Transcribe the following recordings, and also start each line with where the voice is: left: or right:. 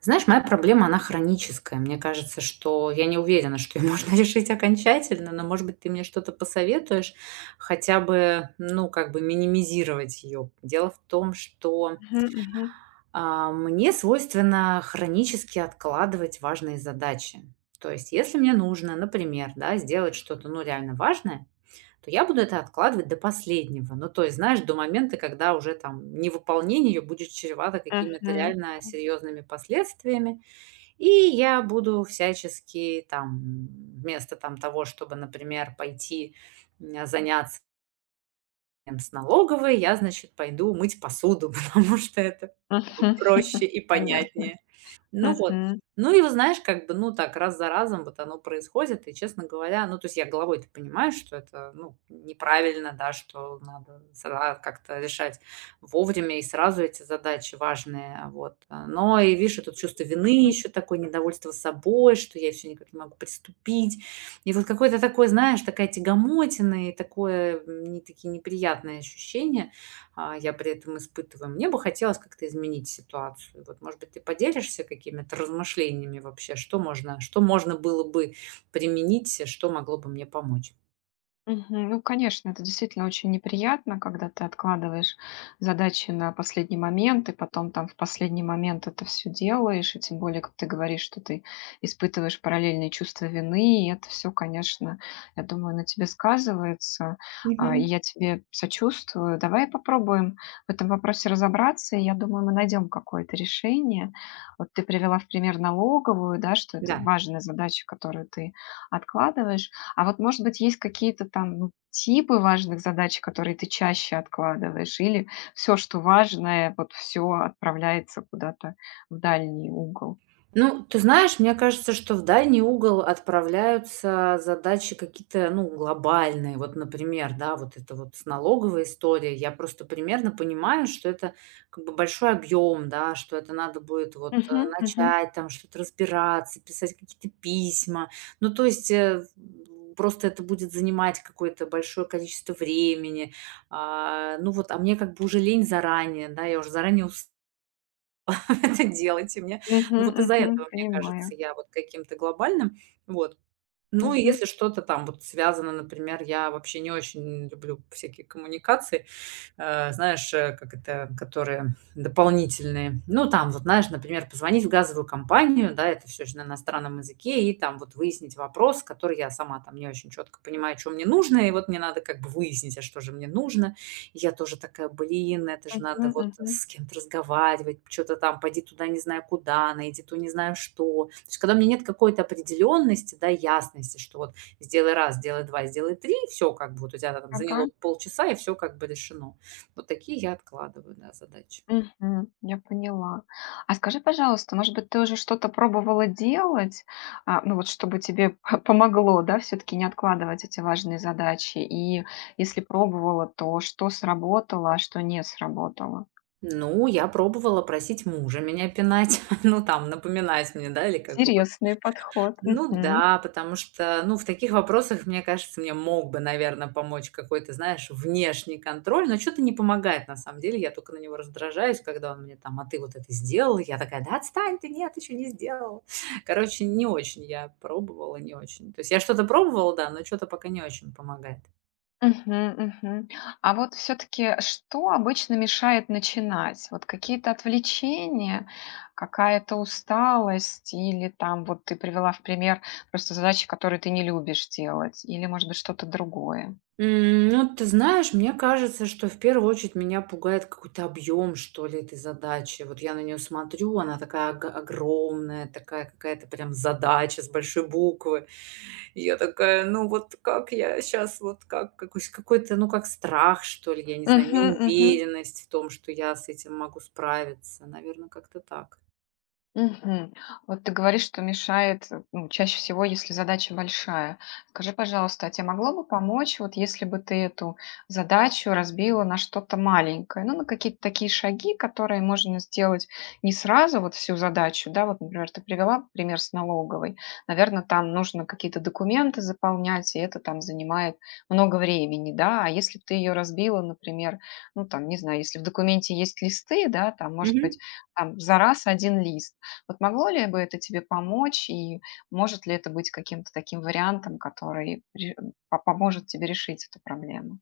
right: Знаешь, моя проблема, она хроническая. Мне кажется, что я не уверена, что ее можно решить окончательно, но, может быть, ты мне что-то посоветуешь, хотя бы, ну, как бы минимизировать ее. Дело в том, что
left: Мгм, мгм,
right: мне свойственно хронически откладывать важные задачи. То есть, если мне нужно, например, да, сделать что-то, ну, реально важное, то я буду это откладывать до последнего. Ну, то есть, знаешь, до момента, когда уже там невыполнение ее будет чревато какими-то
left: мгм,
right: реально серьезными последствиями, и я буду всячески там, вместо там того, чтобы, например, пойти, заняться там с налоговой, я, значит, пойду мыть посуду, потому что это
left: мгм.
right: проще и
left: Понятно.
right: понятнее. Ну вот.
left: Мгм.
right: Ну и вот знаешь, как бы, ну так, раз за разом вот оно происходит. И, честно говоря, ну, то есть я головой-то понимаю, что это, ну, неправильно, да, что надо как-то решать вовремя и сразу эти задачи важные, вот. Но и, видишь, и тут чувство вины еще такое, недовольство собой, что я все никак не могу приступить. И вот какое-то такое, знаешь, такая тягомотина и такое, не такие неприятные ощущения я при этом испытываю. Мне бы хотелось как-то изменить ситуацию. Вот, может быть, ты поделишься какими-то размышлениями вообще, что можно было бы применить, что могло бы мне помочь?
left: Мгм. Ну, конечно, это действительно очень неприятно, когда ты откладываешь задачи на последний момент, и потом там в последний момент это все делаешь, и тем более, как ты говоришь, что ты испытываешь параллельные чувства вины, и это все, конечно, я думаю, на тебе сказывается. А, и я тебе сочувствую. Давай попробуем в этом вопросе разобраться, и я думаю, мы найдем какое-то решение. Вот ты привела в пример налоговую, да, что это
right: Да.
left: важная задача, которую ты откладываешь, а вот, может быть, есть какие-то там, ну, типы важных задач, которые ты чаще откладываешь, или все, что важное, вот все отправляется куда-то в дальний угол?
right: Ну, ты знаешь, мне кажется, что в дальний угол отправляются задачи какие-то, ну, глобальные. Вот, например, да, вот это вот с налоговой историей. Я просто примерно понимаю, что это как бы большой объем, да, что это надо будет вот
left: Мгм, мгм,
right: начать там что-то разбираться, писать какие-то письма. Ну, то есть просто это будет занимать какое-то большое количество времени. А, ну вот, а мне как бы уже лень заранее, да, я уже заранее это делайте мне. Ну,
left: мгм,
right: вот из-за
left: мгм.
right: этого, мне кажется,
left: Понимаю.
right: я вот каким-то глобальным. Вот. Ну, и
left: Мгм,
right: если что-то там вот связано, например, я вообще не очень люблю всякие коммуникации, знаешь, как это, которые дополнительные. Ну, там вот, знаешь, например, позвонить в газовую компанию, да, это все же на иностранном языке, и там вот выяснить вопрос, который я сама там не очень четко понимаю, что мне нужно, и вот мне надо как бы выяснить, а что же мне нужно. И я тоже такая, блин, это же
left: мгм,
right: надо вот
left: мгм.
right: с кем-то разговаривать, что-то там, пойди туда не знаю куда, найди ту не знаю что. То есть, когда у меня нет какой-то определенности, да, ясности, что вот сделай раз, сделай два, сделай три, все как бы вот у тебя там
left: Ага.
right: заняло полчаса, и все как бы решено. Вот такие я откладываю, да, задачи.
left: Мгм. Я поняла. А скажи, пожалуйста, может быть, ты уже что-то пробовала делать, ну вот чтобы тебе помогло, да, все-таки не откладывать эти важные задачи? И если пробовала, то что сработало, а что не сработало?
right: Ну, я пробовала просить мужа меня пинать, ну, там, напоминать мне, да, или как бы вот.
left: Интересный подход.
right: Ну
left: Мгм.
right: да, потому что, ну, в таких вопросах, мне кажется, мне мог бы, наверное, помочь какой-то, знаешь, внешний контроль, но что-то не помогает на самом деле. Я только на него раздражаюсь, когда он мне там, а ты вот это сделал? Я такая, да отстань ты, нет, еще не сделал. Короче, не очень я пробовала, не очень. То есть я что-то пробовала, да, но что-то пока не очень помогает.
left: Мгм, мгм. А вот все таки что обычно мешает начинать? Вот какие-то отвлечения, какая-то усталость или там вот ты привела в пример просто задачи, которые ты не любишь делать, или, может быть, что-то другое?
right: Ну, ты знаешь, мне кажется, что в первую очередь меня пугает какой-то объем, что ли, этой задачи. Вот я на нее смотрю, она такая огромная, такая какая-то прям задача с большой буквы. И я такая, ну вот как я сейчас, вот как какой-то, ну как страх, что ли, я не знаю,
left: Мгм, мгм.
right: неуверенность в том, что я с этим могу справиться. Наверное, как-то так.
left: Мгм. Вот ты говоришь, что мешает, ну, чаще всего, если задача большая. Скажи, пожалуйста, а тебе могло бы помочь, вот если бы ты эту задачу разбила на что-то маленькое, ну, на какие-то такие шаги, которые можно сделать не сразу, вот всю задачу, да, вот, например, ты привела пример с налоговой, наверное, там нужно какие-то документы заполнять, и это там занимает много времени, да, а если бы ты ее разбила, например, ну, там, не знаю, если в документе есть листы, да, там, может быть, там, за раз один лист, вот могло ли бы это тебе помочь, и может ли это быть каким-то таким вариантом, который поможет тебе решить эту проблему?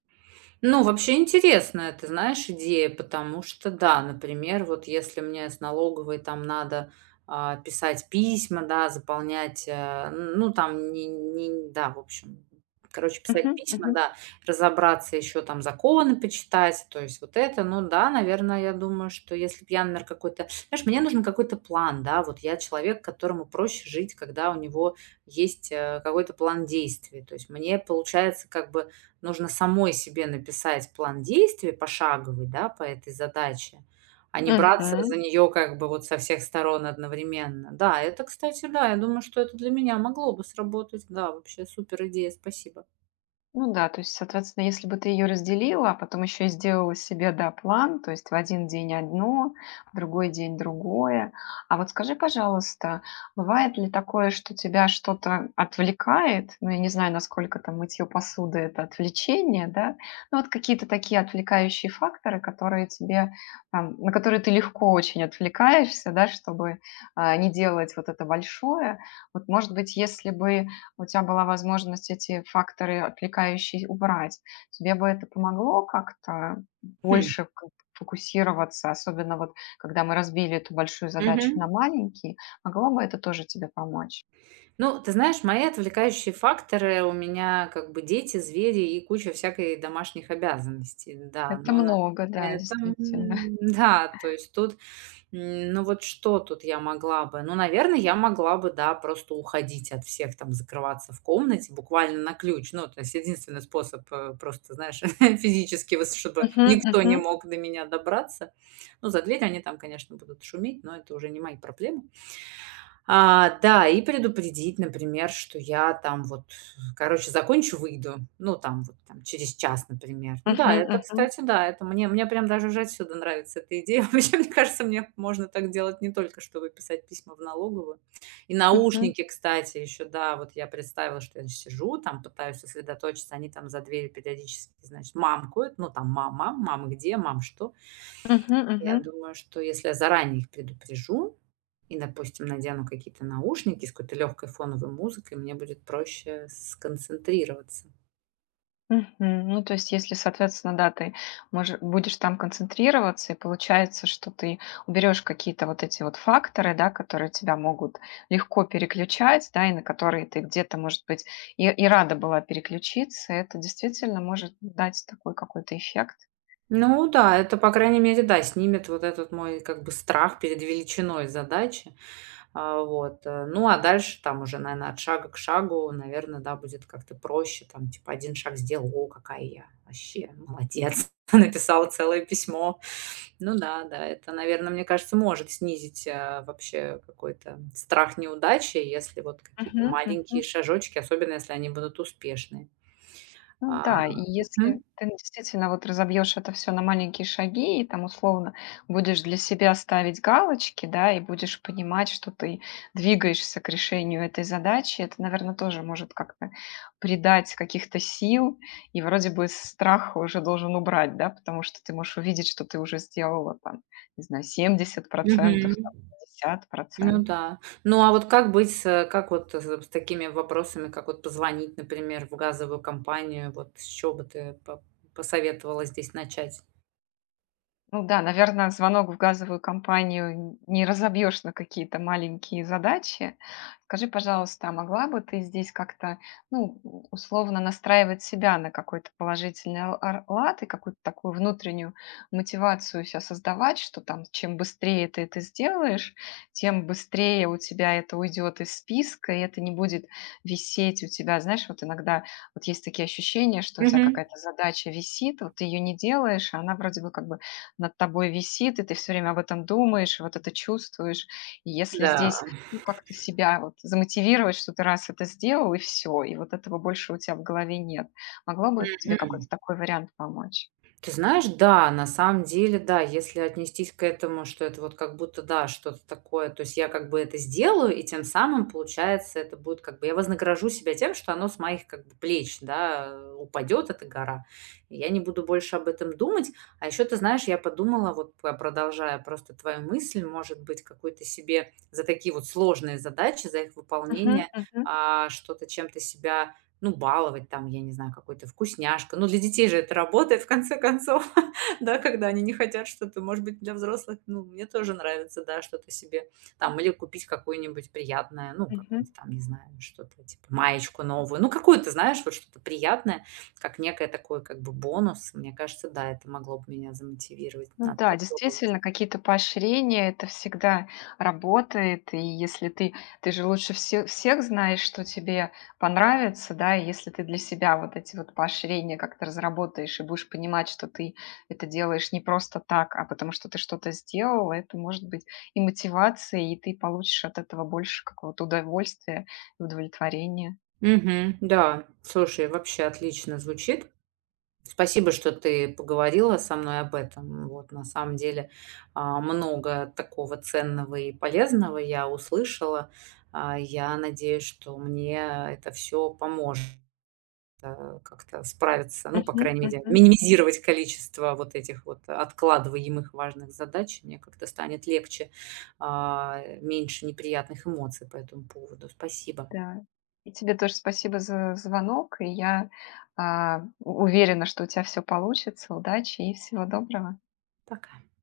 right: Ну, вообще интересная, ты знаешь, идея, потому что, да, например, вот если мне с налоговой там надо писать письма, да, заполнять, ну, там, да, в общем, короче, писать
left: Мгм,
right: письма,
left: мгм.
right: да, разобраться еще там законы почитать, то есть вот это, ну, да, наверное, я думаю, что если б я, например, какой-то, знаешь, мне нужен какой-то план, да, вот я человек, которому проще жить, когда у него есть какой-то план действий, то есть мне, получается, как бы нужно самой себе написать план действий пошаговый, да, по этой задаче, а не браться
left: Мгм.
right: за нее как бы вот со всех сторон одновременно. Да, это, кстати, да, я думаю, что это для меня могло бы сработать. Да, вообще супер идея, спасибо.
left: Ну да, то есть, соответственно, если бы ты ее разделила, а потом еще и сделала себе, да, план, то есть в один день одно, в другой день другое. А вот скажи, пожалуйста, бывает ли такое, что тебя что-то отвлекает? Ну, я не знаю, насколько там мытье посуды– это отвлечение, да? Ну, вот какие-то такие отвлекающие факторы, которые тебе, там, на которые ты легко очень отвлекаешься, да, чтобы не делать вот это большое. Вот, может быть, если бы у тебя была возможность эти факторы отвлекающие убрать. Тебе бы это помогло как-то
right: Хм.
left: больше как фокусироваться, особенно вот когда мы разбили эту большую задачу на
right: Мгм.
left: маленькие, могло бы это тоже тебе помочь?
right: Ну, ты знаешь, мои отвлекающие факторы у меня как бы дети, звери и куча всякой домашних обязанностей. Да,
left: Это
right: но на
left: много, да,
right: это,
left: действительно.
right: да, то есть тут ну вот что тут я могла бы? Ну, наверное, я могла бы, да, просто уходить от всех, там, закрываться в комнате буквально на ключ. Ну, то есть единственный способ, просто, знаешь, физически, вот чтобы
left: Мгм,
right: никто
left: мгм,
right: не мог до меня добраться. Ну, за дверью они там, конечно, будут шуметь, но это уже не мои проблемы. Да, и предупредить, например, что я там вот, короче, закончу, выйду. Ну, там вот там через час, например. Ну да,
left: мгм,
right: это,
left: мгм,
right: кстати, да, это мне, мне прям даже уже отсюда нравится эта идея. Вообще, мне кажется, мне можно так делать не только, чтобы писать письма в налоговую. И
left: мгм,
right: наушники, кстати, еще, да, вот я представила, что я сижу, там пытаюсь сосредоточиться, они там за дверью периодически, значит, мамкают, ну, там, мама, мама где, мам что.
left: мгм,
right: Я
left: мгм.
right: думаю, что если я заранее их предупрежу и, допустим, надену какие-то наушники с какой-то легкой фоновой музыкой, мне будет проще сконцентрироваться.
left: Мгм. Ну, то есть, если, соответственно, да, ты мож будешь там концентрироваться, и получается, что ты уберешь какие-то вот эти вот факторы, да, которые тебя могут легко переключать, да, и на которые ты где-то, может быть, и рада была переключиться, это действительно может дать такой какой-то эффект.
right: Ну да, это, по крайней мере, да, снимет вот этот мой как бы страх перед величиной задачи. Ну а дальше там уже, наверное, от шага к шагу, наверное, да, будет как-то проще. Там типа один шаг сделал, о, какая я вообще молодец, написала целое письмо. Ну да, да, это, наверное, мне кажется, может снизить, вообще какой-то страх неудачи, если вот какие-то
left: Мгм.
right: маленькие
left: Мгм.
right: шажочки, особенно если они будут успешные.
left: Ну
right: А,
left: да, и если
right: мгм,
left: ты действительно вот разобьешь это всё на маленькие шаги и там условно будешь для себя ставить галочки, да, и будешь понимать, что ты двигаешься к решению этой задачи, это, наверное, тоже может как-то придать каких-то сил, и вроде бы страх уже должен убрать, да, потому что ты можешь увидеть, что ты уже сделала там, не знаю, семьдесят
right: мгм.
left: процентов, там пятьдесят
right: Ну
left: процентов.
right: да. Ну, а вот как быть с, как вот с такими вопросами, как вот позвонить, например, в газовую компанию? Вот с чего бы ты по посоветовала здесь начать?
left: Ну да, наверное, звонок в газовую компанию не разобьешь на какие-то маленькие задачи. Скажи, пожалуйста, а могла бы ты здесь как-то, ну, условно настраивать себя на какой-то положительный лад и какую-то такую внутреннюю мотивацию себя создавать, что там чем быстрее ты это сделаешь, тем быстрее у тебя это уйдет из списка, и это не будет висеть у тебя. Знаешь, вот иногда вот есть такие ощущения, что у тебя
right: Мгм.
left: какая-то задача висит, вот ты ее не делаешь, а она вроде бы как бы над тобой висит, и ты все время об этом думаешь, вот это чувствуешь. И если
right: Да.
left: здесь, ну, как-то себя вот замотивировать, что ты раз это сделал, и все, и вот этого больше у тебя в голове нет. Могло бы тебе какой-то такой вариант помочь?
right: Ты знаешь, да, на самом деле, да, если отнестись к этому, что это вот как будто, да, что-то такое, то есть я как бы это сделаю, и тем самым, получается, это будет как бы, я вознагражу себя тем, что оно с моих как бы плеч, да, упадет эта гора, и я не буду больше об этом думать. А еще, ты знаешь, я подумала, вот продолжая просто твою мысль, может быть, какую-то себе за такие вот сложные задачи, за их
left: Мгм,
right: выполнение,
left: мгм,
right: что-то чем-то себя ну, баловать там, я не знаю, какой-то вкусняшкой. Ну, для детей же это работает, в конце концов, да, когда они не хотят что-то. Может быть, для взрослых, ну, мне тоже нравится, да, что-то себе там или купить какое-нибудь приятное, ну,
left: мгм.
right: какое-нибудь там, не знаю, что-то типа маечку новую. Ну, какую-то, знаешь, вот что-то приятное, как некое такой как бы бонус. Мне кажется, да, это могло бы меня замотивировать.
left: Ну
right: Надо
left: да,
right: попробовать.
left: действительно, какие-то поощрения- это всегда работает. И если ты, же лучше всех знаешь, что тебе понравится, да, и если ты для себя вот эти вот поощрения как-то разработаешь и будешь понимать, что ты это делаешь не просто так, а потому что ты что-то сделал, это может быть и мотивацией, и ты получишь от этого больше какого-то удовольствия и удовлетворения.
right: Угу, да, слушай, вообще отлично звучит. Спасибо, что ты поговорила со мной об этом. Вот, на самом деле, много такого ценного и полезного я услышала. Я надеюсь, что мне это все поможет, как-то справиться, ну, по
left: Мгм,
right: крайней мере,
left: мгм.
right: минимизировать количество вот этих вот откладываемых важных задач. Мне как-то станет легче, меньше неприятных эмоций по этому поводу. Спасибо.
left: Да. И тебе тоже спасибо за звонок. И я, а, у уверена, что у тебя все получится. Удачи и всего доброго.
right: Пока.